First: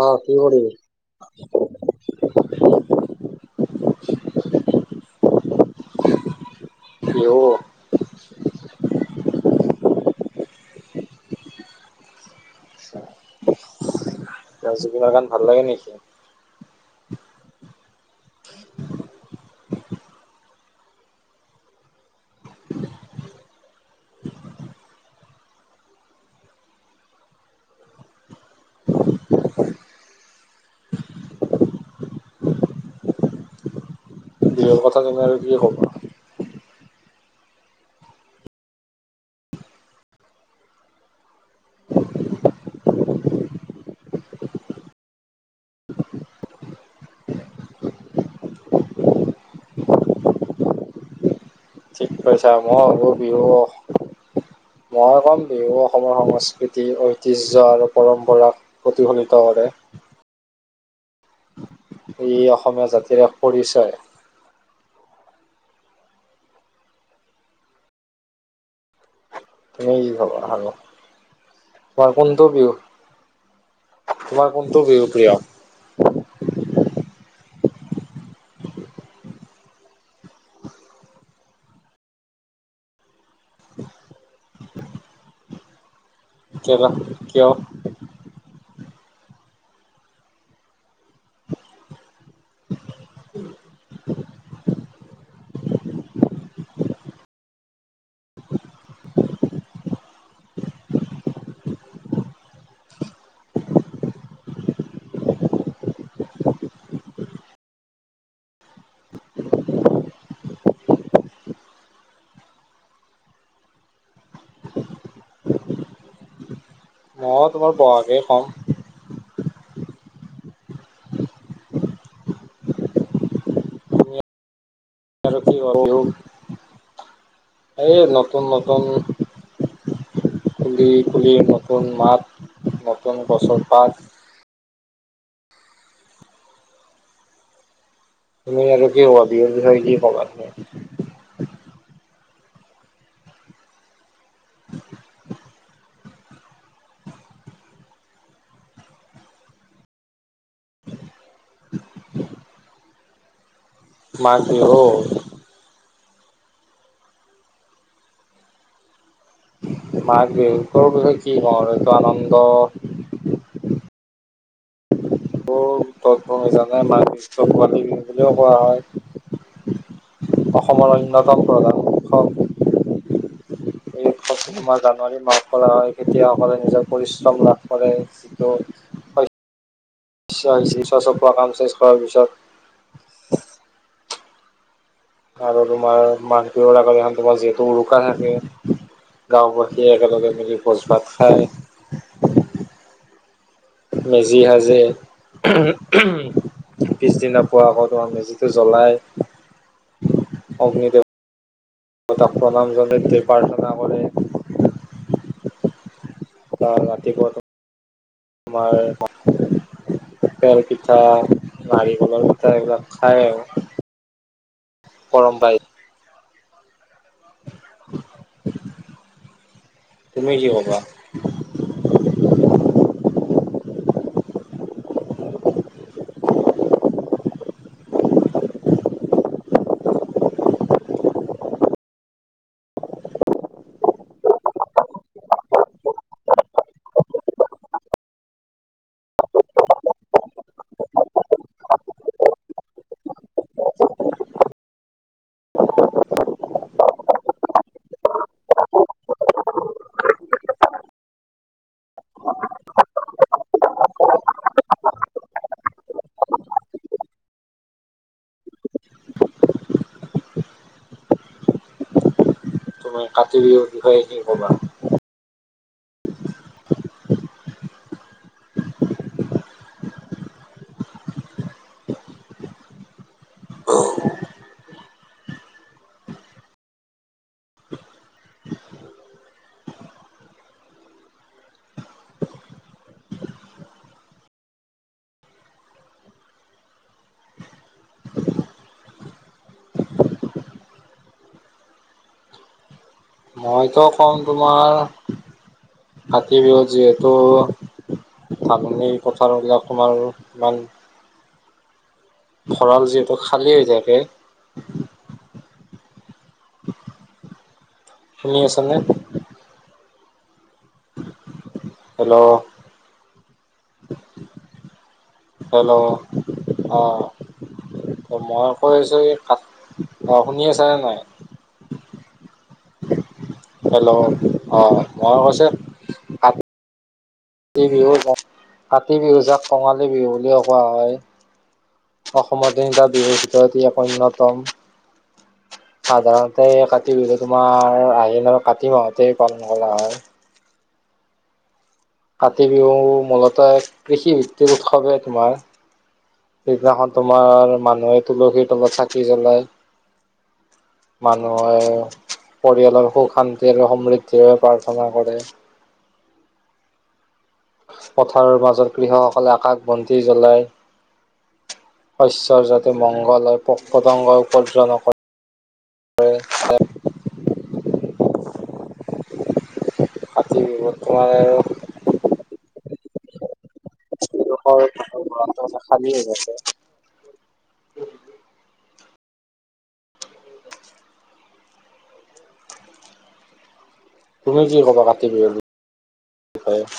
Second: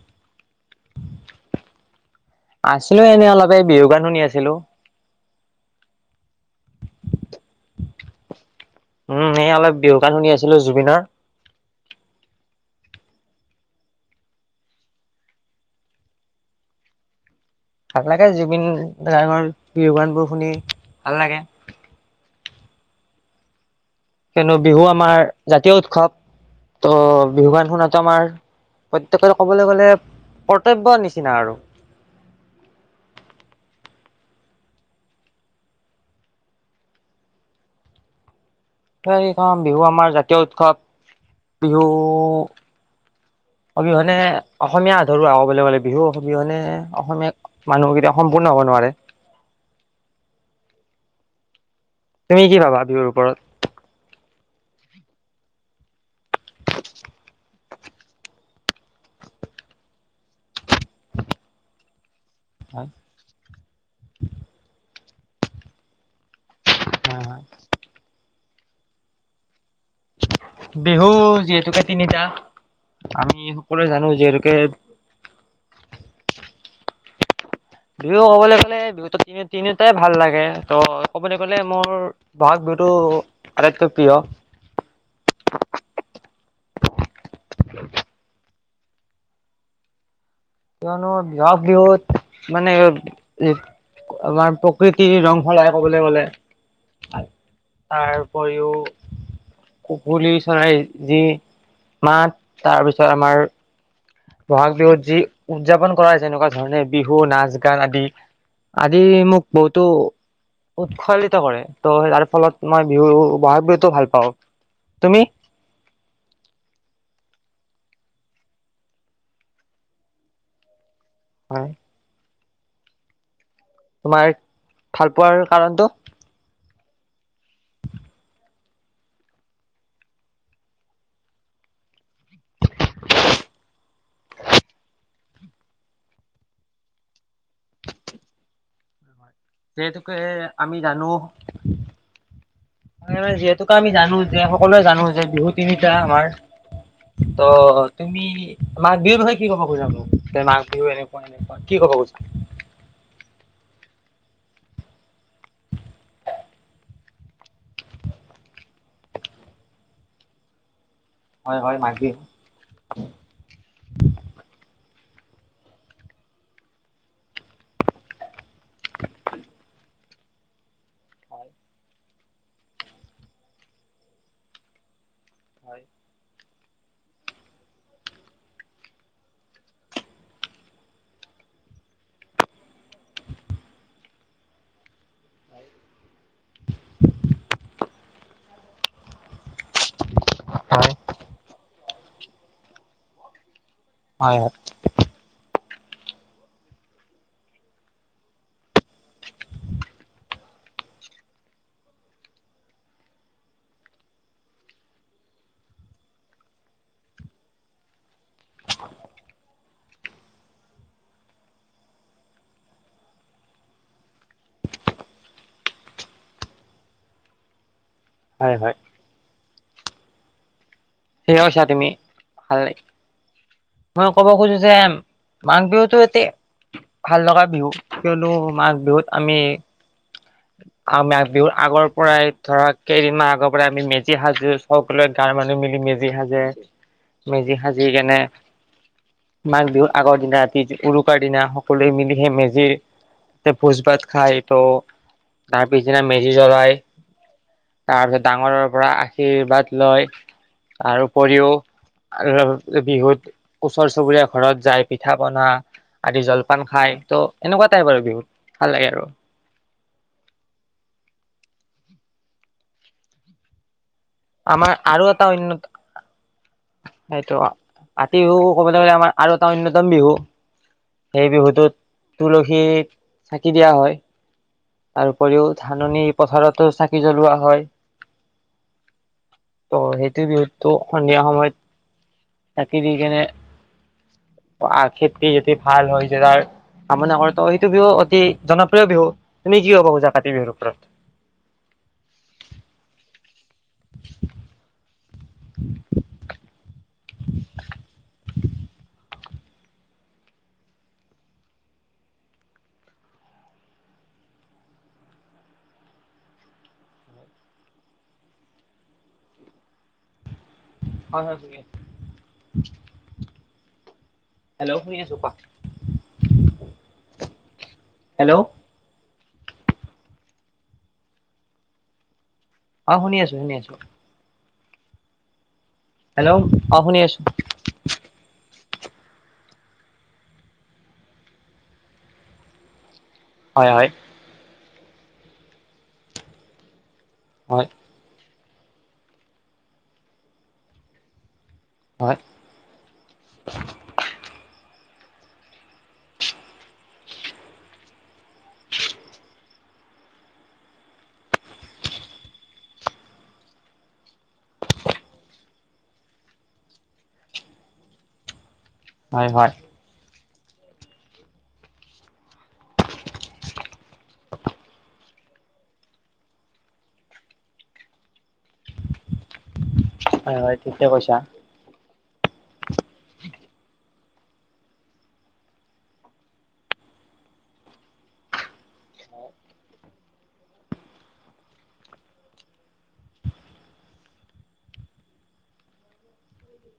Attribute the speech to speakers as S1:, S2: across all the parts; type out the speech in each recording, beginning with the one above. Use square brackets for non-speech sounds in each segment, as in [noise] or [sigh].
S1: অ'। কি কৰি
S2: আছিলো এনেই অলপ, এই বিহু গান শুনি আছিলো।
S1: হেল্ল'।
S2: উম, সেই অলপ বিহু কণ শুনি আছিলো জুবিনৰ।
S1: [inaudible] তেওঁৰ জুবিনৰ গান ভাল লাগে নেকি?
S2: ভাল লাগে, জুবিন ডাঙৰ বিহু গানবোৰ শুনি ভাল লাগে। কিয়নো বিহু আমাৰ জাতীয় উৎসৱ, ত' বিহু গান শুনো, আমাৰ প্ৰত্যয়েকৰে ক'বলৈ গ'লে কৰ্তব্য নিচিনা আৰু।
S1: বিহুৰ কথা, তুমি আৰু কি ক'বা।
S2: কি কম, বিহু আমাৰ জাতীয় উৎস, বিহু অবিহনে অসমীয়া আধৰুৱা কবলৈ গ'লে, বিহু অবিহনে অসমীয়া মানুহ কেতিয়াও সম্পূৰ্ণ হ'ব নোৱাৰে।
S1: ঠিক
S2: তুমি
S1: কৈছা,
S2: কি
S1: মই
S2: ভাবা
S1: হ'ব
S2: বিহুৰ ওপৰত
S1: বিহু মই ক'ম বিহু অসমৰ সমসা সংস্কৃতি ঐতিহ্য পূজা আৰু পৰম্পৰাক প্ৰতিফলিত কৰে। ই অসমীয়া জাতিৰে এক পৰিচয়। তুমি কি ক'বা আৰু
S2: বিহু যিহেতুকে
S1: তোমাৰ
S2: তিনিটা আমি সকলোৱে জানো যিহেতুকে
S1: কোনটো বিহু প্ৰিয়।
S2: বিহু ক'বলৈ গলে, বিহু তিনিটাই ভাল লাগে, ত' ক'বলৈ গ'লে মোৰ বহাগ বিহুতটো আটাইতকৈ প্ৰিয়।
S1: প্ৰিয় কিয়
S2: কিয়নো বহাগ বিহুত মানে, আমাৰ প্ৰকৃতিৰ ৰং সলাই, ক'বলৈ গলে, তাৰ উপৰিও কুলি চৰাই যি মাত তাৰপিছত আমাৰ। বহাগ বিহুত যি উদযাপন কৰা, যেনেকুৱা ধৰণে বিহু নাচ গান আদি, মোক বহুতো উৎসাহিত কৰে, ত, তাৰ ফলত মই বিহু বহাগ বিহুটো ভাল পাওঁ, তুমি?
S1: মই তোমাৰ বহাকেই কম।
S2: হয়।
S1: তুমি
S2: তোমাৰ ভাল
S1: আৰু
S2: পোৱাৰ
S1: কি ক'বা?
S2: কাৰণটো?
S1: বিহু এই নতুন, নতুন, পুলি, পুলি, নতুন মাত, নতুন গছৰ পাত তোমাৰ আৰু কি হ'ল
S2: সেহেতুকে আমি জানো। যিহেতুক আমি জানো। এতিয়া সকলোৱে জানো যে, বিহু তিনিটা আমাৰ। ত' তুমি মাঘ বিহুৰ বিষয়ে কি ক'ব খুজা মোক। ত' মাঘ বিহু এনেকুৱা, এনেকুৱা কি ক'ব খোজা।
S1: মাঘ বিহু। মাঘবিহু। সৰুটো যে কি হয় যিটো আনন্দ তইতো নেজানা মাঘ বিহুক ভোগালী বুলিও কোৱা হয়। অসমৰ অন্যতম
S2: হয়
S1: প্ৰধান। খচমা যান। তহঁতি মাখ খলা হয় কেতিয়া হ'ব। সকলোৱে নিজৰ পৰিশ্ৰম লাভ কৰে যিটো ছ চপোৱা কাম শেষ কৰাৰ পিছত আৰু তোমাৰ মাঘ বিহুৰ আগত এখন তোমাৰ যিহেতু উৰুকা থাকে, গাঁওবাসীয়ে একেলগে মিলি ভোজ ভাত খাই
S2: হয় হয়
S1: মেজি সাজে। পিছদিনা পোৱা আকৌ তোমাৰ মেজিটো জ্বলাই অগ্নিদেৱ দেৱতাক প্ৰণাম জনাই দি প্ৰাৰ্থনা কৰে। ৰাতিপুৱা আমাৰ তেল পিঠা, নাৰিকলৰ পিঠা এইবিলাক খায় আৰু গৰম পাই
S2: হয়-হয়।
S1: তুমি কি ক'বা
S2: ঠিকেই কৈছা তুমি ভাল লাগে। মই ক'ব খুজো যে মাঘ বিহুতো এটা ভাল লগা বিহু, কিয়নো মাঘ বিহুত আমি মাঘ বিহুৰ আগৰ পৰাই ধৰা কেইদিনমান আগৰ পৰাই আমি মেজি সাজো, চববিলাক গাঁৱৰ মানুহ মিলি মেজি মেজি সাজে, মেজি সাজি কেনে মাঘ বিহু আগৰ দিনা ৰাতি উৰুকাৰ দিনা সকলোৱে মিলি সেই মেজি তে ভোজ ভাত খায় ত' তাৰ পিছদিনা মেজি জ্বলাই তাৰপিছত ডাঙৰৰ পৰা আশীৰ্বাদ লয়। তাৰ উপৰিও বিহুত ওচৰ চুবুৰীয়া ঘৰত যায়, পিঠা- পনা আদি জলপান খায় ত' এনেকুৱা টাইপ আৰু বিহুত ভাল লাগে আৰু
S1: তুমি কাতি বিহুৰ বিষয়ে কি ক'বা
S2: আমাৰ আৰু এটা অন্যতম সেইটো কাতি বিহু ক'বলৈ গ'লে আমাৰ আৰু এটা অন্যতম বিহু, সেই বিহুটোত তুলসী চাকি দিয়া হয়। তাৰ উপৰিও ধাননি পথাৰতো চাকি জ্বলোৱা হয়। ত' সেইটো বিহুতটো সন্ধিয়া সময়ত চাকি দি কেনে খেতি যদি ভাল হয় যায় তাৰ কামনা কৰে, ত' সেইটো বিহু অতি জনপ্ৰিয় বিহু তুমি কি কবা খোজা কাতি বিহুৰ ওপৰত।
S1: মইতো কম তোমাৰ কাতি বিহু যিহেতু ত' ধাননি পথাৰবিলাক আমাৰো ইমান ভঁৰাল যিহেতু খালী হৈ থাকে। শুনি আছানে?
S2: হয়-হয় শুনি আছো।
S1: হেল্ল'।
S2: হেল্ল শুনি আছো কোৱা
S1: হেল্ল' অঁ
S2: হেল্ল'
S1: মই কৈ আছোঁ। অ শুনি আছ নে নাই
S2: অ শুনি আছো শুনি আছো
S1: হেল্ল' অ মই কৈছে।
S2: আ শুনি আছোঁ।
S1: বিহুত কাতি বিহু যাক কঙালী বিহু বুলিও কোৱা হয়, অসমৰ তিনিটা ভিতৰত ই
S2: হয়
S1: এক
S2: হয়
S1: অন্যতম। সাধাৰণতে এই কা তি বিহু
S2: হয়
S1: তোমাৰ আহিনৰ কাতি মাহতেই পালন কৰা হয়।
S2: হয়
S1: কাতি বিহু মূলতঃ এক কৃষি ভিত্তিৰ উ উৎসৱে তোমাৰ সিদিনাখন তোমাৰ মানুহে তুলসীৰ তলত চাকি জ্বলায়, মানুহে পৰিয়ালৰ সুখ শান্তি আৰু সমৃদ্ধিৰ বাবে প্ৰাৰ্থনা কৰে। পথাৰৰ মাজত
S2: হয়
S1: কৃষকসকলে
S2: হয়
S1: আকাশ বন্তি জ্বলাই। শস্য যাতে মংগল হক পোক পতংগই উপজই নক ক।
S2: হয়
S1: কাতি
S2: হয়
S1: বিহু
S2: ঠিকে
S1: তোমাৰ
S2: কৈছা [unintelligible]
S1: ন [unintelligible] তুমি কি কবা কাতিৰ বিহুৰ বিষয়ে?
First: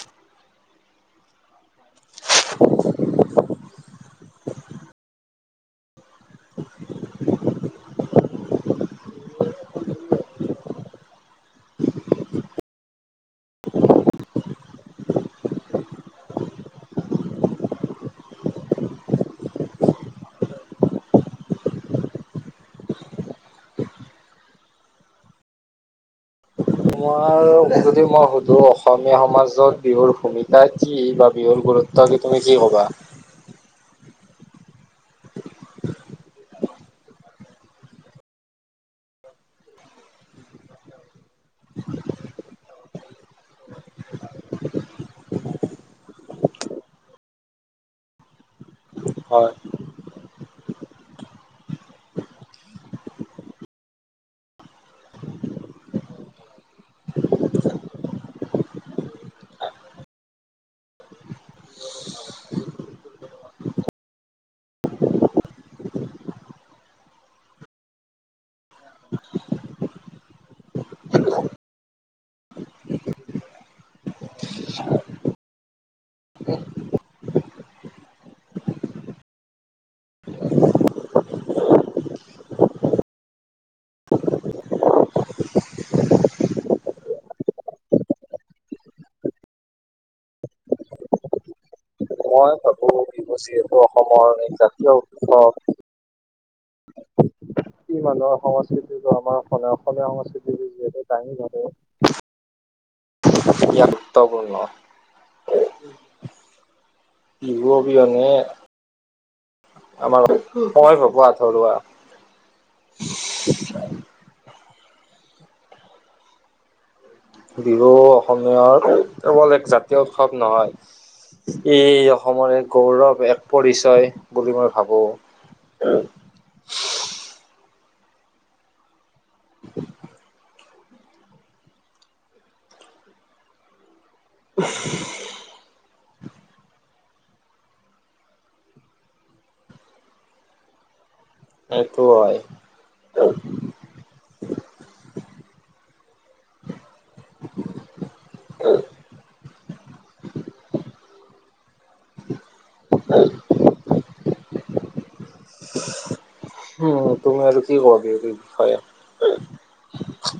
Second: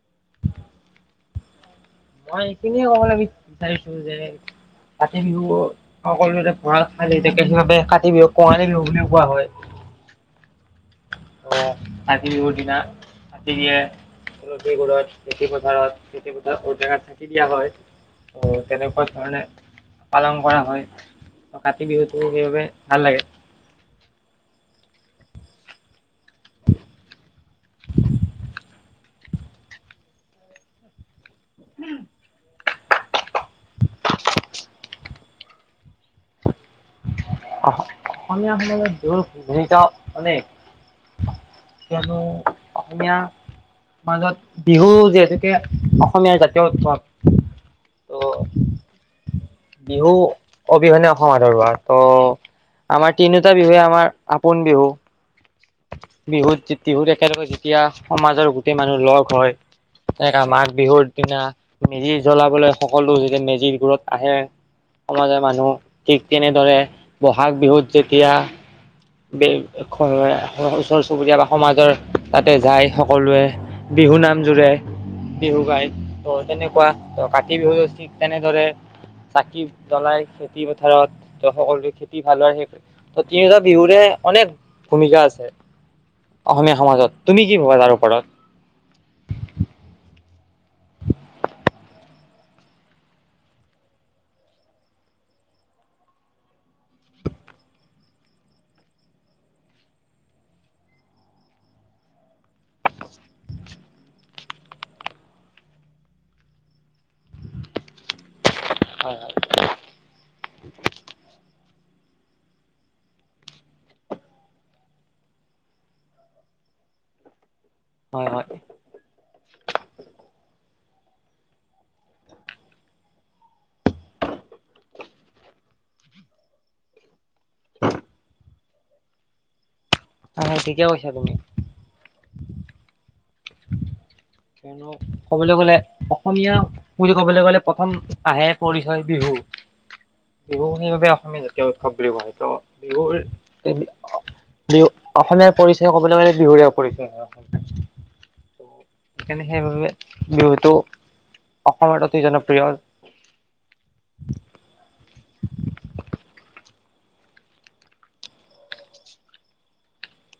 S2: মই এইখিনিয়ে কবলৈ বিচাৰিছো যে কাতি বিহু সকলোতে ভঁৰাল খালী থাকে বাবে কাতি বিহুক কঙালী বিহু বুলিও কোৱা হয়। উম কাতি বিহুৰ দিনা কাতিকে তুলসী তলত খেতি পথাৰত ঔটেঙাৰচাকি দিয়া হয়, ত তেনেকুৱা ধৰণে পালন কৰা হয়, ত কাতি বিহুটো সেইবাবে ভাল লাগে।
S1: তুমি যদি মই সুধোঁ অসমীয়া সমাজত বিহুৰ ভূমিকা কি বা বিহুৰ গুৰুত্ব কি তুমি কি ক'বা?
S2: অসমীয়া মত বিহুৰ ভূমিকা অনেক, কিয়নো অসমীয়াৰ সমাজত বিহু যিহেতুকে অসমীয়াাৰ জাতীয় উৎসৱ। ত
S1: হয়।
S2: বিহু অবিহনে অসম আধৰুৱা। ত' আমাৰ তিনিওটা বিহুে আমাৰ আপোন বিহু। বিহুত বিহুত একেলগে যেতিয়া সমাজৰ গোটেই মানুহ লগ হয়, তেনেককা মাঘ বিহুৰ দিনা মেজি জ্বলাবলৈ সকলো যেতিয়া মেজিৰ গৰত আহে সমাজৰ মানুহ ঠিক তেনেদৰে বহাগ বিহুত যেতিয়া ওচৰ চুবুৰীয়া বা সমাজৰ তাতে যায় সকলোৱে বিহু নাম জোৰে বিহু গায় ত তেনেকুৱা ত কাতি বিহুটো ঠিক তেনেদৰে চাকি জলাই খেতি পথাৰত ত সকলোৱে খেতি ভাল হয় তিনি বিহুৰে অনেক ভূমিকা আছে। অসমীয়া সমাজত তুমি কি ভবা তাৰ ওপৰত?
S1: মই ভাবোঁ বিহু যিহেতু অসমৰ এক জাতীয় উৎসৱ। ই মানুহৰ সংস্কৃতিটো আমাৰ অসম অসমীয়া সংস্কৃতিটো যিহেতু দাঙি ধৰে। ই গুৰুত্বপূৰ্ণ বিহু অবিহনে
S2: হয় হয়।
S1: মই ভাভো আধৰুৱা। বিহু
S2: হয় হয়
S1: অসমীয়ৰ কেৱল এক জাতীয় উৎসৱ নহয়, ই অসমৰ এক গৌৰৱ এক পৰিচয় বুলি মই ভাবো। [unintelligible]
S2: ঠিকে কৈছা তুমি্ কিয়নো কবলৈ গলে? অসমীয়া বুলি ক'বলৈ গ'লে প্ৰথম আহে পৰিচয় বিহু বিহু সেইবাবে। অসমীয়া জাতীয় উৎসৱ বুলি হয় ত' বিহুৰ বিহু অসমীয়াৰ পৰিচয় ক'বলৈ গ'লে বিহুৰে পৰিচয় হয় অসম সেইকাৰণে সেইবাবে বিহুতটো অসমত অতি জনপ্ৰিয়।
S1: উম, উম তুমি আৰু কি কবা বিহুৰ বিষয়ে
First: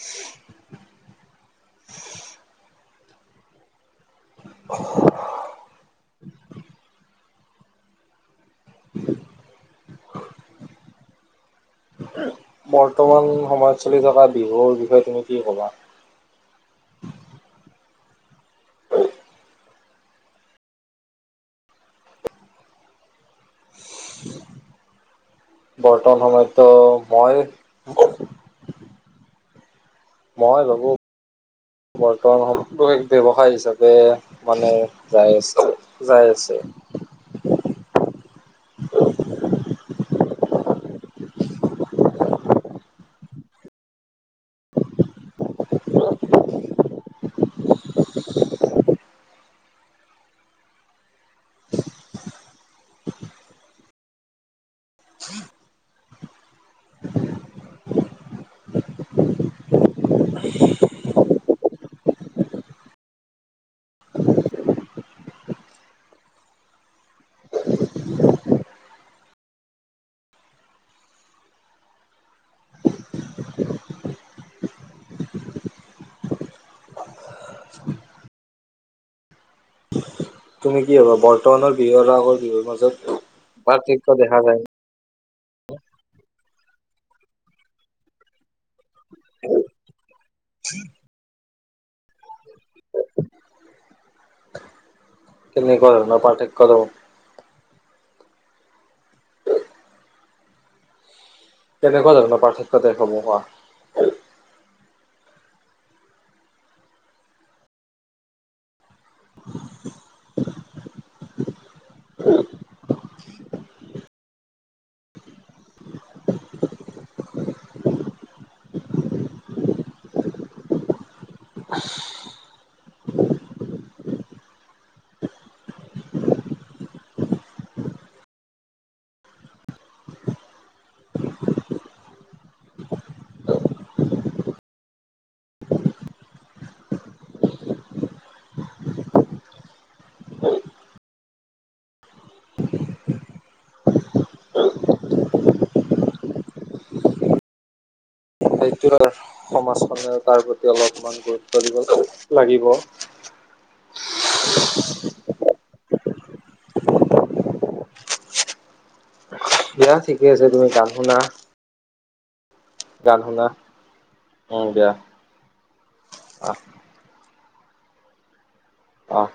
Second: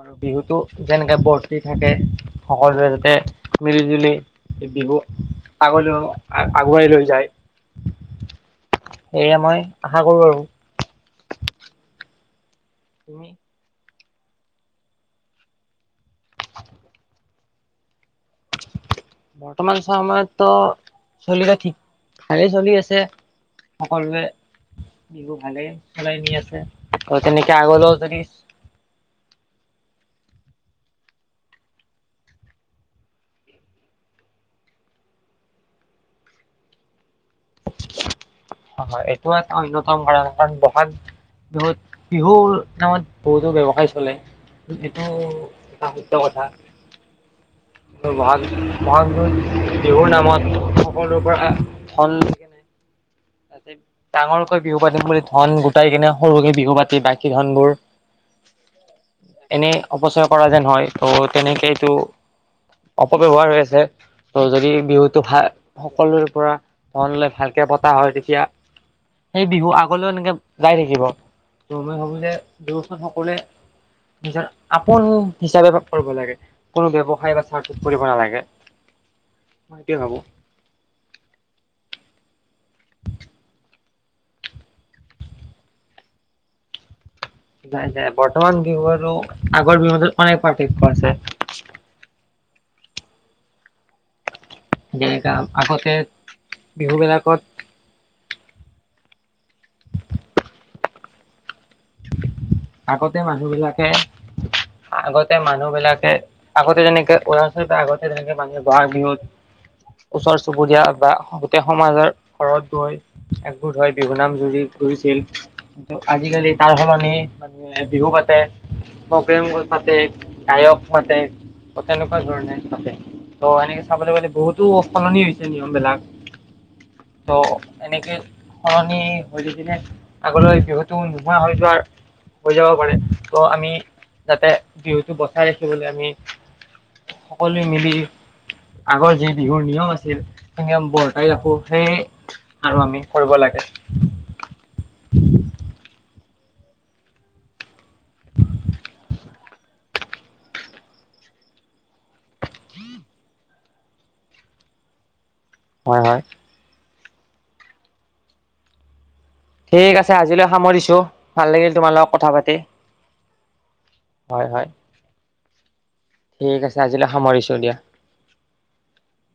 S2: আৰু বিহুতটো যেনেকে বৰ্তি থাকে সকলোৱে যাতে মিলি জুলি বিহু আগলৈ আগুৱাই লৈ যায় সেে মই আশা কৰো আৰু। তুমি
S1: বৰ্তমান সমাজত চলি থকা বিহুৰ বিষয়ে তুমি কি ক'বা।
S2: বৰ্তমান সময়তো চললে ঠিক ভালেই চলি আছে সকলোৱে। আগে চলাই
S1: বৰ্তমান
S2: নি আছে
S1: সময়তো
S2: তই
S1: মই
S2: তেনেকে আগলৈও যদি
S1: মই ভাবো বৰ্তমান সকল ব্যৱসায় হিচাপে মানে যাই আছে যাই আছে।
S2: হয়- হয় এইটো এটা অনয়তম কাৰণ কাৰণ বহাগ বিহুত বিহুৰ নামত বহুতো ব্য্য়ৱসায় চলে এইটো এটা শুদ্ধ্য কথা। বহাগ বহাগ বিহুৰ নামত সকলোৰে পৰা ধন লৈ ডাঙৰকৈ বিহু পাতিম বুলি ধন গোটাই কিনে সৰুকে বিহু পাতি বাকী ধন বোৰ এনেই অপচয় কৰা যেন হয় ত' তেনেকে এইটো অপব্ৱহাৰ হৈ আছে ত' যদি বিহুটো ভাল সকলোৰে পৰা ধন লৈ ভালকে। তাৰ হয় তেতিয়া সেই বিহু আগলৈও এনেকৈ যাই থাকিব ত মই ভাবোঁ যে দুয়স্থ সকলোৱে নিজৰ আপোন হিচাপে কৰিব লাগে কোনো ব্যৱসায় বা চাৰ্ফিফ কৰিব নালাগে মই এইটোৱে ভাবোঁ।
S1: তুমি কি হবা বৰ্তমানৰ বিহু আৰু আগৰ বিহুৰ মাজত পাৰ্থক্যয় দেখা যায়।
S2: নাই -নাই বৰ্তমান বিহুত আৰু আগৰ বিহুটোত অনেক পাৰ্থক্য আছে
S1: [inaudible]
S2: এটা
S1: কেনেকুৱা
S2: আগতে
S1: ধৰণৰ পাৰ্থক্য
S2: বিহু বিলাকত। [inaudible]
S1: কেনেকুৱাধৰণৰ।
S2: আগতে মানুহ বিলাকে আগতে মানুহ বিলাকে আগতে যেনেকে উদচল আগতে যেনেকে মানুহে বহাগ বিহু। ওচৰ চুবুৰীয়া বা গোটেই সমাজৰ ঘৰত গৈ একগোট হৈ বিহুনাম জুৰি ঘূৰিছিল কি আজিকালি তাৰ সলনি। বিহু পাতে প্ৰগেম পাতে গায়ক পাতে তেনেকুৱা ধৰণে পাতে ত' এনেকে চাবলৈ গ'লে বহুতো সলনি হৈছে নিয়ম বিলাক ত' এনেকে সলনি হৈ থ কিনে আগলৈ বিহুতটো নোহোৱা হৈ যোৱাৰ। হৈ যাব পাৰে ত' আমি যাতে বিহুটো বচাই ৰাখিবলৈ আমি সকলোৱে মিলি আগৰ যি বিহুৰ নিয়ম আছিল সেই নিয়ম বৰ্তাই ৰাখো সেই আৰু আমি কৰিব লাগে।
S1: সেইটো সমাজখনেও তাৰ প্ৰতি অলপমান গুৰুত্ব দিব লাগিব।
S2: হয়- হয়
S1: দিয়া
S2: ঠিক আছে
S1: ঠিকে
S2: আজিলৈ
S1: তুমি গান
S2: সামৰিছো
S1: শুনা
S2: ভাল লাগিল তোমালোক। কথা পাতি।
S1: গান গুনা।
S2: হয় হয়
S1: অ' দিয়া আহ
S2: ঠিক আছে আজিলৈ সামৰিছো। সামৰিছোঁ দিয়া
S1: অ '